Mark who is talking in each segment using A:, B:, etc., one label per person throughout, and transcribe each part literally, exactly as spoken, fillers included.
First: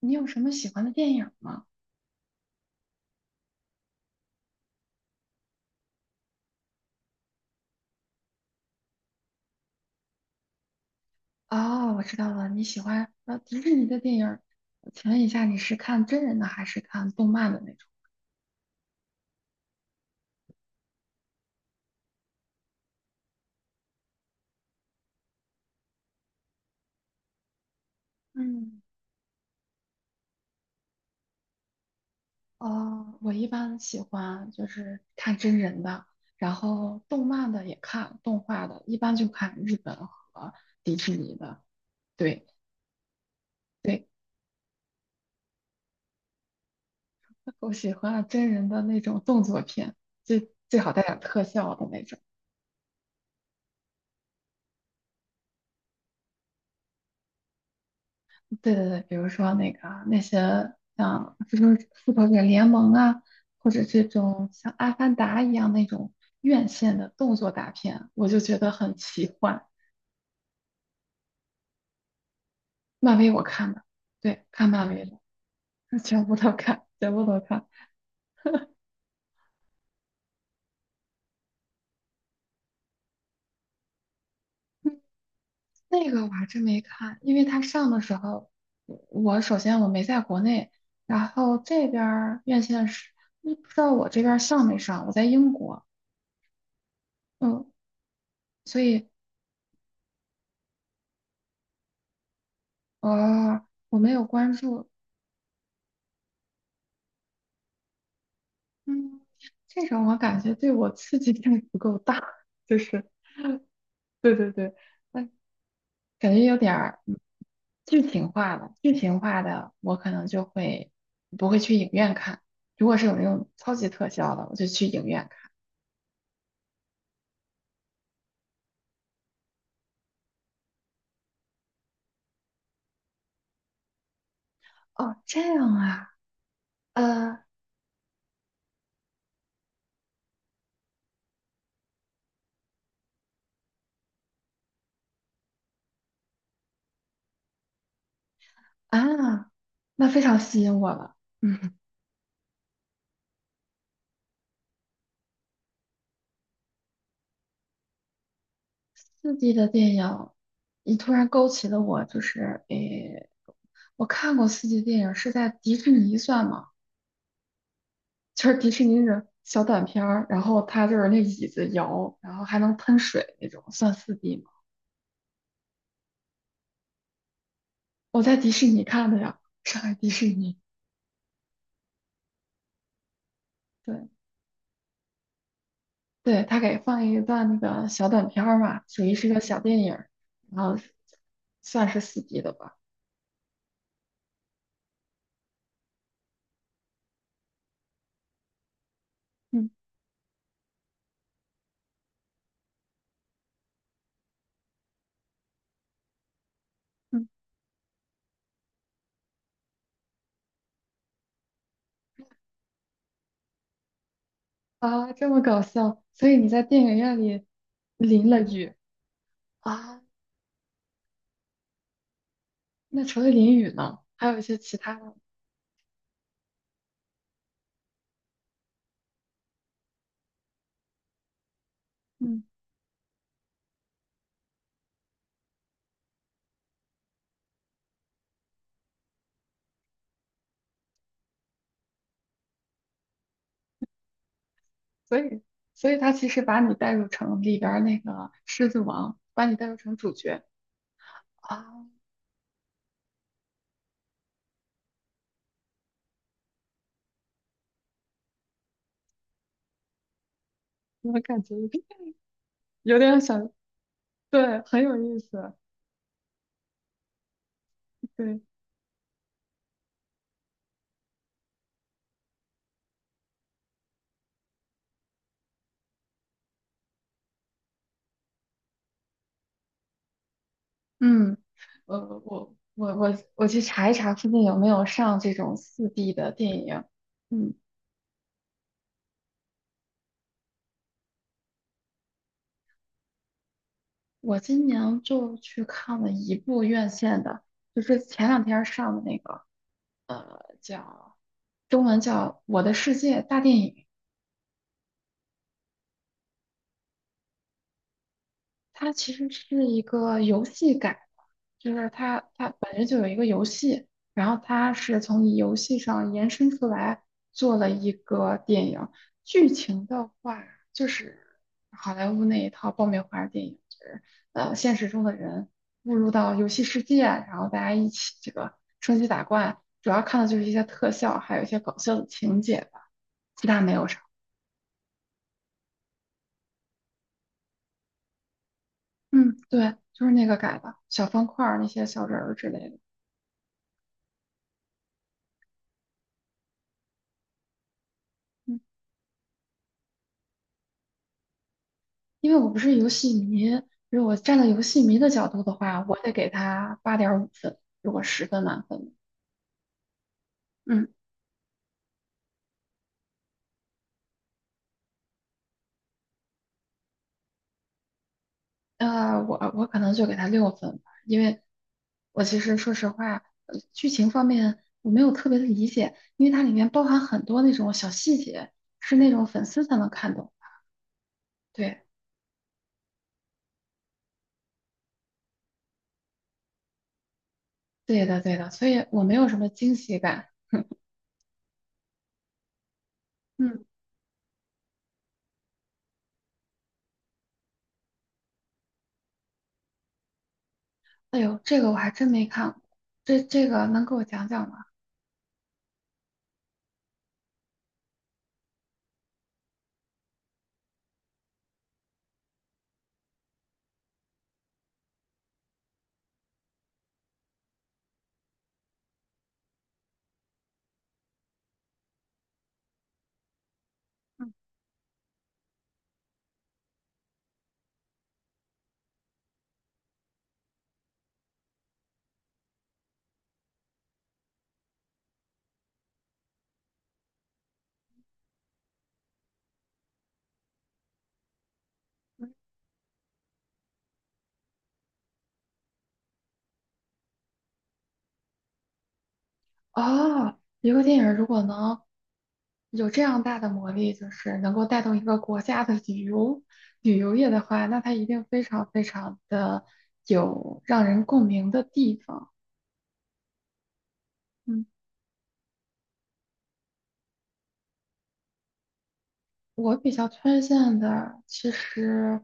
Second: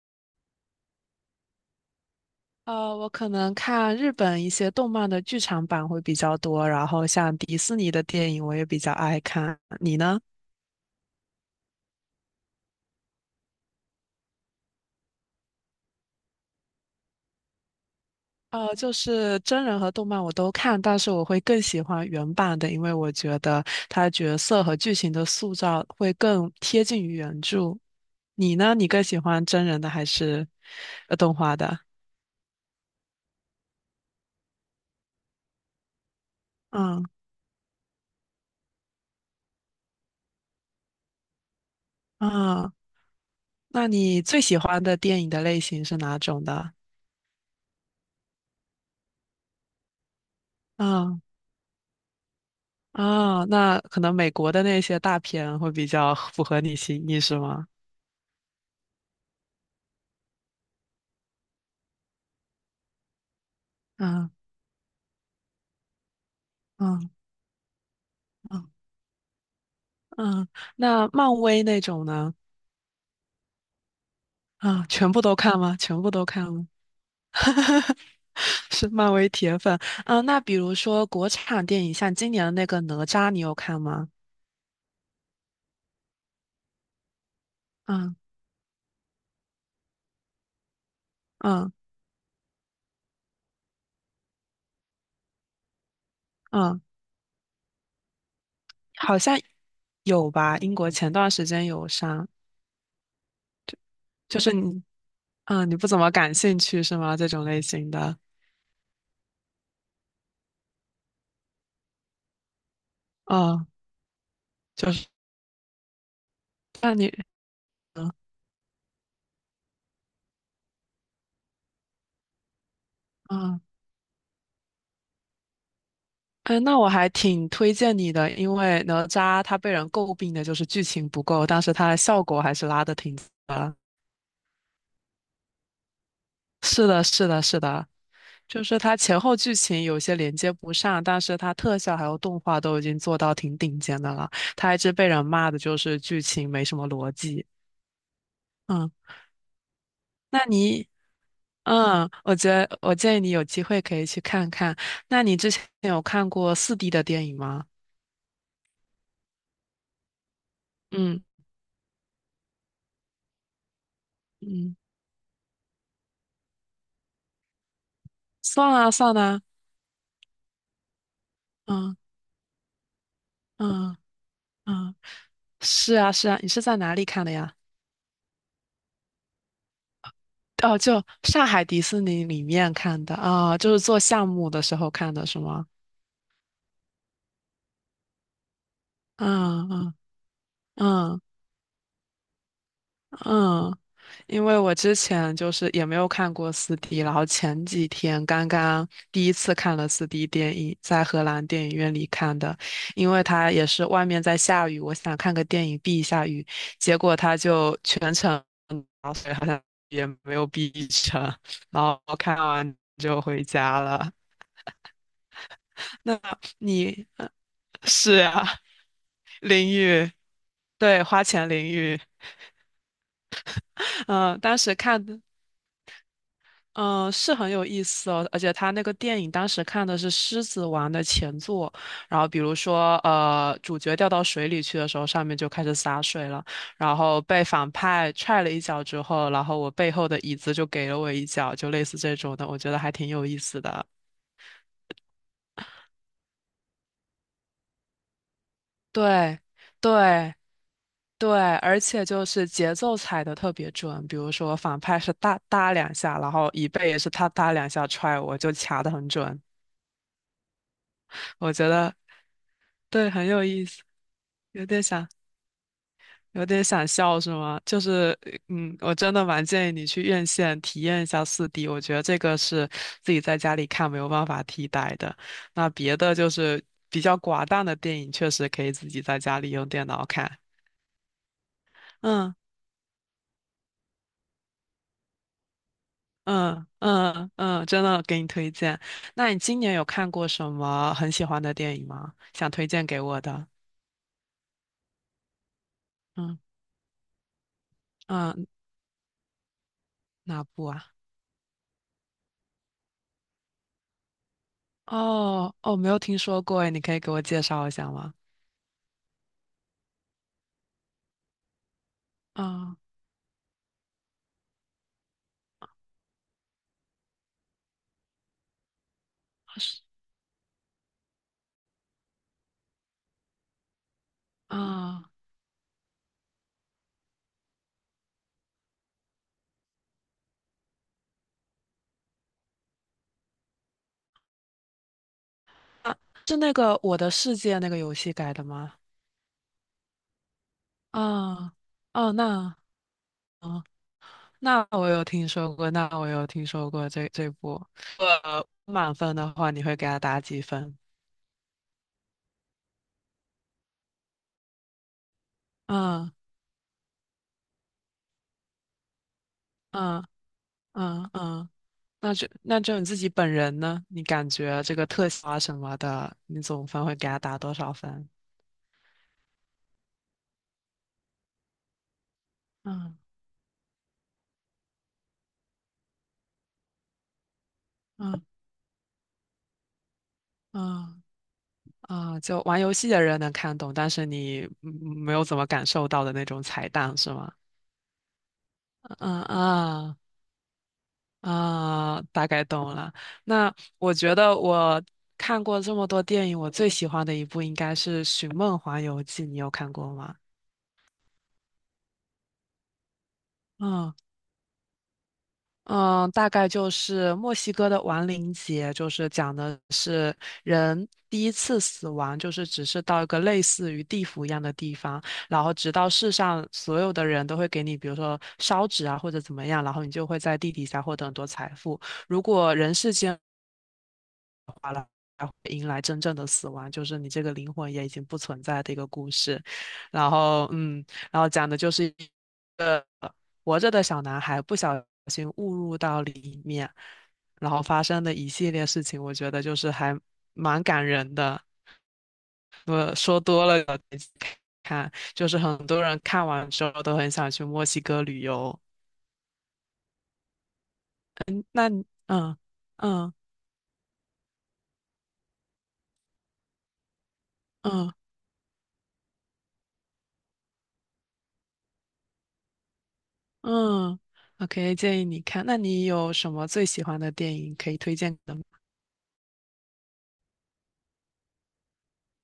A: 你有什么喜欢的电影吗？
B: 呃，我可能看日本一些动漫的剧场版会比较多，然后像迪士尼的电影我也比较爱看。你呢？
A: 哦，我知道了，你喜欢呃迪士尼的电影。请问一下，你是看真人的还是看动漫的那种？
B: 呃，就是真人和动漫我都看，但是我会更喜欢原版的，因为我觉得它角色和剧情的塑造会更贴近于原著。你呢？
A: 嗯，
B: 你更喜欢真人的还是呃动画的？
A: 哦，我一般喜欢就是看真人的，然后
B: 嗯
A: 动漫的也看，动画的一般就看日本和迪士尼的。对
B: 嗯，那
A: 对，
B: 你最喜欢的电影的类型是哪种的？
A: 我喜欢真人的那种动作片，最最好带点
B: 嗯。
A: 特效的那种。
B: 啊，那可能美国的那些大片会比较符合你心意，是吗？
A: 对对对，比如说那个啊那些像复仇复仇者联盟啊，或者这
B: 嗯
A: 种像阿凡达一样那种院线的
B: 嗯
A: 动作大片，我就觉
B: 嗯
A: 得很奇幻。
B: 嗯，那漫威那种呢？
A: 漫威我看的，对，看
B: 啊，
A: 漫威
B: 全
A: 的，
B: 部都看吗？全部
A: 全
B: 都
A: 部都
B: 看吗？
A: 看，全部都看。
B: 是漫威铁粉。嗯，那比如说国产电影，像今年的那个哪吒，你有看吗？
A: 嗯那个我还真没看，因为它上的时
B: 嗯
A: 候，我我首先我没在国内，然后
B: 嗯
A: 这边儿院线是嗯不知道我这边儿上没上，我在英国，
B: 嗯，
A: 嗯，所以
B: 好像有吧？英国前段时间有上，
A: 呃我没有
B: 就是
A: 关
B: 你，
A: 注。
B: 嗯，你不怎么感兴趣是吗？这种类型的，
A: 嗯，这种我感觉对我刺激性不够大，就是，
B: 哦，
A: 对对对，
B: 就是
A: 那感觉有点
B: 那
A: 儿
B: 你，
A: 嗯剧
B: 嗯
A: 情化了。剧情化的我可能就会不会去影院看，如果是有那种
B: 啊
A: 超级特效的，我就去影院看。
B: 嗯，那我还挺推荐你的，因为哪吒他被人诟病的就是剧情不够，但是他的效果还是拉的挺。
A: 哦，这样啊，
B: 是的，是的，
A: 呃
B: 是的，就是它前后剧情有些连接不上，但是它特效还有动画都已经做到挺顶尖的了。它一直被人骂的就是剧情没什么逻辑。嗯，
A: 啊，那非常
B: 那
A: 吸引
B: 你，
A: 我了。嗯，
B: 嗯，我觉得我建议你有机会可以去看看。那你之前有看过四 d 的电影吗？
A: 刺激的电影，你突
B: 嗯
A: 然勾起了我，就是诶，我看过刺
B: 嗯，
A: 激电影是在迪士尼算吗？就是迪
B: 算
A: 士
B: 啊
A: 尼
B: 算
A: 的
B: 啊，
A: 小短片儿，然后它就是那椅子
B: 嗯
A: 摇，然后还能喷水那种，算
B: 嗯
A: 四 d 吗？
B: 嗯。是啊，是啊，你是在哪里看的呀？
A: 我在迪士尼看的呀，上海迪士尼。
B: 哦，就上海迪士尼里面看的啊，就是做
A: 对
B: 项目的时候看的，是吗？
A: 对，他给放一段那个小短片儿嘛，属于是个小电影
B: 嗯
A: 儿，然后
B: 嗯嗯
A: 算是四 d 的吧。
B: 嗯，因为我之前就是也没有看过四 d 然后前几天刚刚第一次
A: 嗯
B: 看了四 d 电影，在荷兰电影院里看的，因为它也是外面在下雨，我想看个电影避一下雨，结果
A: 嗯
B: 它就全程好水，然后所以好像也没有避成，然后看完就回家了。
A: 啊，这么搞笑，
B: 那
A: 所以你在电影
B: 你
A: 院
B: 呃
A: 里
B: 是
A: 淋了
B: 啊，
A: 雨
B: 淋
A: 啊？
B: 浴，对，花钱淋浴，
A: 那除了淋雨呢，还有
B: 嗯、
A: 一些
B: 当时
A: 其他
B: 看
A: 的？
B: 的，嗯、是很有意思哦，而且他那个电影当时看的是《狮子王》的前作，然后比
A: 嗯。
B: 如说，呃，主角掉到水里去的时候，上面就开始洒水了，然后被反派踹了一脚之后，然后我背后的椅子就给了我一脚，就类似这种的，我觉得还挺有意思的，
A: 所以，所以他其实把你带入成里边儿那个狮子王，
B: 对，
A: 把你带入成主
B: 对。
A: 角
B: 对，
A: 啊
B: 而且就是节奏踩的特别准，比如说反派是哒哒两下，然后椅背也是他哒两下踹我，就卡的很准。
A: 我感
B: 我
A: 觉
B: 觉得
A: 有
B: 对，
A: 点
B: 很有
A: 想，
B: 意思，
A: 对，
B: 有点
A: 很有
B: 想
A: 意思，
B: 有点想笑是吗？就是
A: 对，
B: 嗯，我真的蛮建议你去院线体验一下四 d 我觉得这个是自己在家里看没有办法替代的。那别的就是比较寡淡的电影，确实可以自己在家里用电脑看。
A: 嗯，我
B: 嗯。
A: 我我我我去查一查附近有没有上这种四 d 的电
B: 嗯
A: 影，
B: 嗯
A: 嗯，
B: 嗯，真的给你推荐。那你今年有看过什么很喜欢的电影吗？想推荐给我的？
A: 我今年就去看了一
B: 嗯
A: 部院线的，就是前两
B: 嗯，
A: 天上的那个，呃，
B: 哪部啊？
A: 叫中文叫《我的世界大电影》，
B: 哦哦，没有听说过诶，你可以给我介绍一下吗？
A: 它其实是一个游戏改的，就是它它本
B: 啊、
A: 身就有一个游戏，然后它是从游戏上延伸出来做了一个电影。剧
B: 是
A: 情的话，就是好莱坞那一套爆米花电影，就是呃现实中
B: 啊
A: 的人误入到游戏世界，然后大家一起这个升级打怪，主要看的就是一些特效，还有一些搞笑的情节吧，其他没有啥。
B: 啊，是那个《我的世界》那个游戏改的吗？
A: 嗯，对，就是那个改的，小方块
B: 啊
A: 儿那些小
B: 哦，
A: 人儿之
B: 那
A: 类的。
B: 哦，那我有听说过，那我有听说过这这部。呃，
A: 嗯
B: 满分的话，你会给他打几分？
A: 因为我不是游戏迷，如果站在游戏迷的角度的话，我得
B: 嗯
A: 给他八点五分。如果十分满分，
B: 嗯
A: 嗯，
B: 嗯嗯。那就那就你自己本人呢？你感觉这个特效啊什么的，你总分会给他打多少分？
A: 呃，我我可能就给他六分吧，因为我其实说实
B: 嗯
A: 话，呃剧情方面我没有特别的理解，因为它里面包含很多那种小细
B: 嗯
A: 节，是那种粉丝才能看懂。
B: 嗯
A: 对，
B: 啊，就玩游戏的人能看懂，但是你嗯没有怎么感受到的那种彩蛋是吗？
A: 对的，对的，所以我没
B: 嗯
A: 有什么惊
B: 啊
A: 喜感。
B: 啊，大概懂了。那
A: 嗯，
B: 我觉得我看过这么多电影，我最喜欢的一部应该是《寻梦环游记》，你有看过吗？
A: 哎呦，这个我还真没看过，这这个能
B: 嗯
A: 给我讲讲吗？
B: 嗯，大概就是墨西哥的亡灵节，就是讲的是人第一次死亡，就是只是到一个类似于地府一样的地方，然后直到世上所有的人都会给你，比如说烧纸啊或者怎么样，然后你就会在地底下获得很多财富。如果人世间才会迎来真正的死亡，就是你这个灵魂也已经不存在的一个故事。然后，嗯，然后讲的就是一个活着的小男孩不小心误入到里面，然后发生的一系列事情，我觉得就是还蛮感人的。我说多了，看，就是很多人看完之后都很想去墨西哥旅游。
A: 哦，一个电影如果
B: 那
A: 能，
B: 你嗯
A: 有这
B: 嗯
A: 样大的魔力，就是能够带动一个国家的旅游旅游业的话，那
B: 嗯。
A: 它一定非常非常的有让人共鸣的地方。
B: 嗯
A: 嗯。
B: ，OK，建议你看。那你有什么最喜欢的电影可以推荐的吗？
A: 我比较推荐的，其实，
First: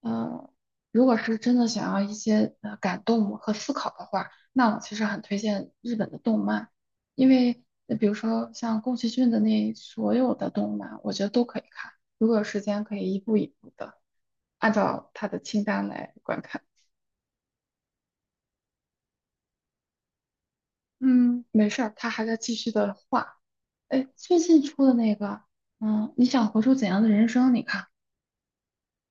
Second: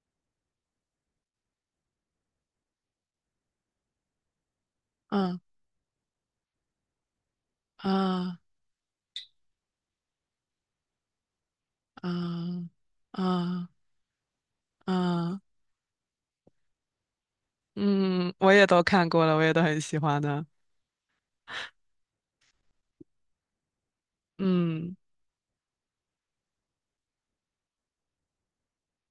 A: 呃，如果是真的想要一些呃感动和思考的话，那我其实很推
B: 嗯
A: 荐日本的动漫，因为呃比如
B: 啊
A: 说像宫崎骏的那所有的动漫，我觉得都可以看，如果有时
B: 啊
A: 间可以一步一
B: 啊
A: 步的按照他的
B: 啊！
A: 清单来观看。
B: 嗯，我也都看过了，我也都很喜欢的。
A: 嗯，没事儿，他还在继续的画。哎，最近出的
B: 嗯，
A: 那个，嗯，你想活出怎样的人生？你看，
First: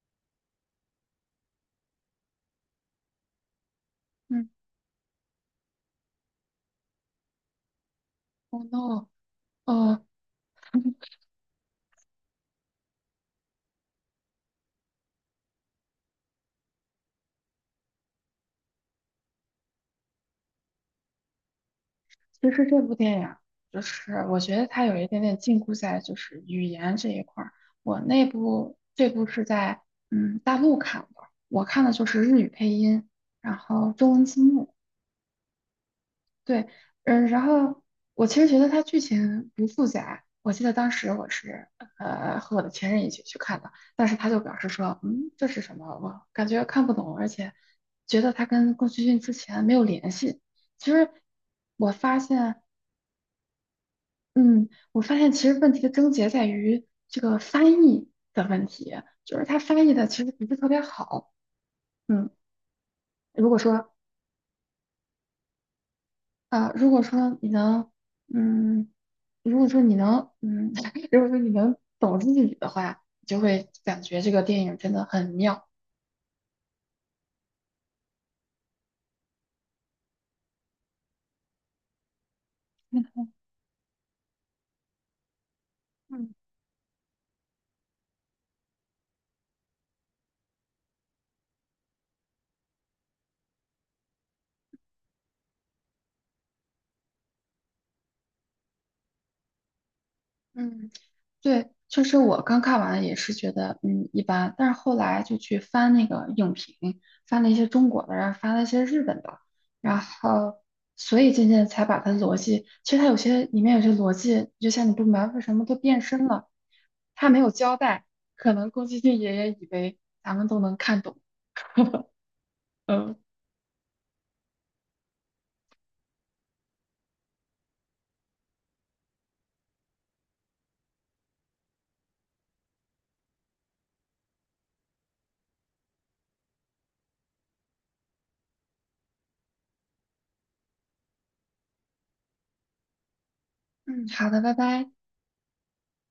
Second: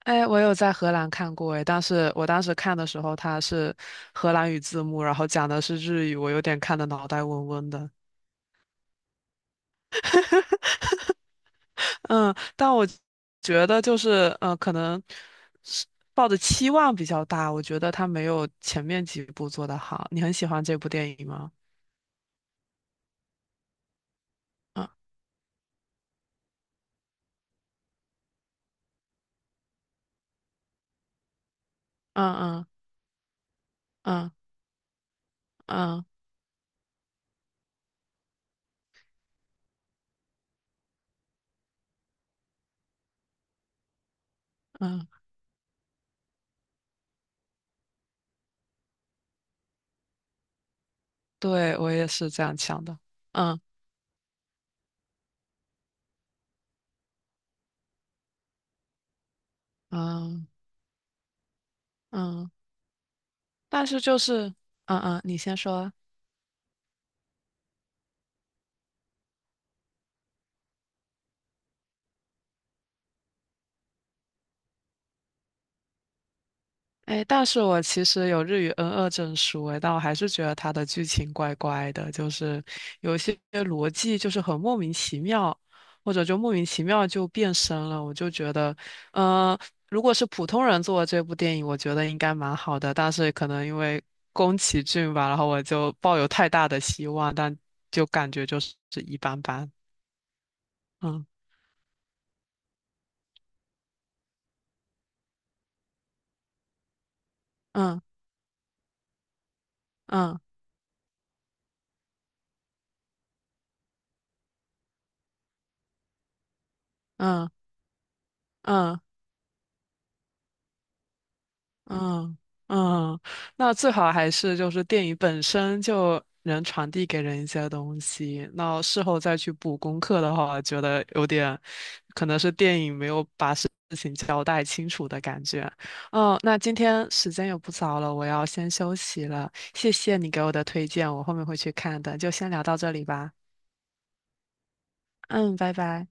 B: 哎，我有在荷兰看过哎，但是我当时看的时候，它是荷
A: 嗯
B: 兰语字幕，然后讲的是日语，我有点看的脑袋嗡嗡的。
A: ，Oh no。哦。
B: 嗯，但我觉得就是呃，可能是抱的期望比较大，我觉得他没有前面几部做得好。你很喜欢这部电影吗？
A: 其实这部电影就是我觉得它
B: 嗯
A: 有一点点禁锢在就是语言这一块儿。我那部这部是在嗯大陆看的，我看的就是
B: 嗯
A: 日语
B: 嗯
A: 配音，然后中文
B: 嗯
A: 字幕。
B: 嗯
A: 对，嗯，然后我其实觉得它剧情不复杂。我记得当时我是呃和我的前任一起去看的，但是他就表示说，
B: 嗯，
A: 嗯，这是什么？我感觉看不懂，而且觉得它跟宫崎骏之前没有联系。其实
B: 对，我
A: 我
B: 也
A: 发
B: 是这样
A: 现。
B: 想的。嗯
A: 嗯，我发现其实问题的症结在于这个翻译的问题，就是它翻译的其实不
B: 嗯
A: 是特别好。嗯，
B: 嗯，
A: 如果
B: 但
A: 说
B: 是就是嗯嗯，你先说。
A: 啊、呃如果说你能，嗯，如果说你能，嗯，如果说你能懂日语的话，你就会感觉这个电影真的很妙。
B: 哎，但是我其实有日语 n 二证书，哎，但我还是觉得它的剧情怪怪的，就是有一些逻辑就是很莫名其妙，或者
A: 嗯
B: 就莫名其妙就变身了。我就觉得，呃，如果是普通人做的这部电影，我觉得应该蛮好的，但是可能因为宫崎骏吧，然后我就抱有太大的希望，但就感觉就是一般般。
A: 嗯。
B: 嗯
A: 对，就是我刚看完也是觉得嗯一般，但是后来就去翻那个影评，翻了一些中
B: 嗯
A: 国的，然后翻了一些日本的，然
B: 嗯
A: 后所以渐渐才把它逻辑，其实它有些里面有些逻辑，就像你不明白为什么都变身了，它没
B: 嗯
A: 有
B: 嗯
A: 交代，可能宫崎
B: 嗯
A: 骏爷爷以为咱们都能看懂。
B: 嗯
A: 嗯
B: 嗯，那最好还是就是电影本身就能传递给人一些东西。那事后再去补功课的话，觉得有点可能是电影没有把事情交代清楚的感觉。嗯，那今天时间也不早了，我要先休息了。谢谢你给我的推荐，我后面会去看的。就先聊到这里吧。
A: 嗯，好的，拜拜。
B: 嗯，拜拜。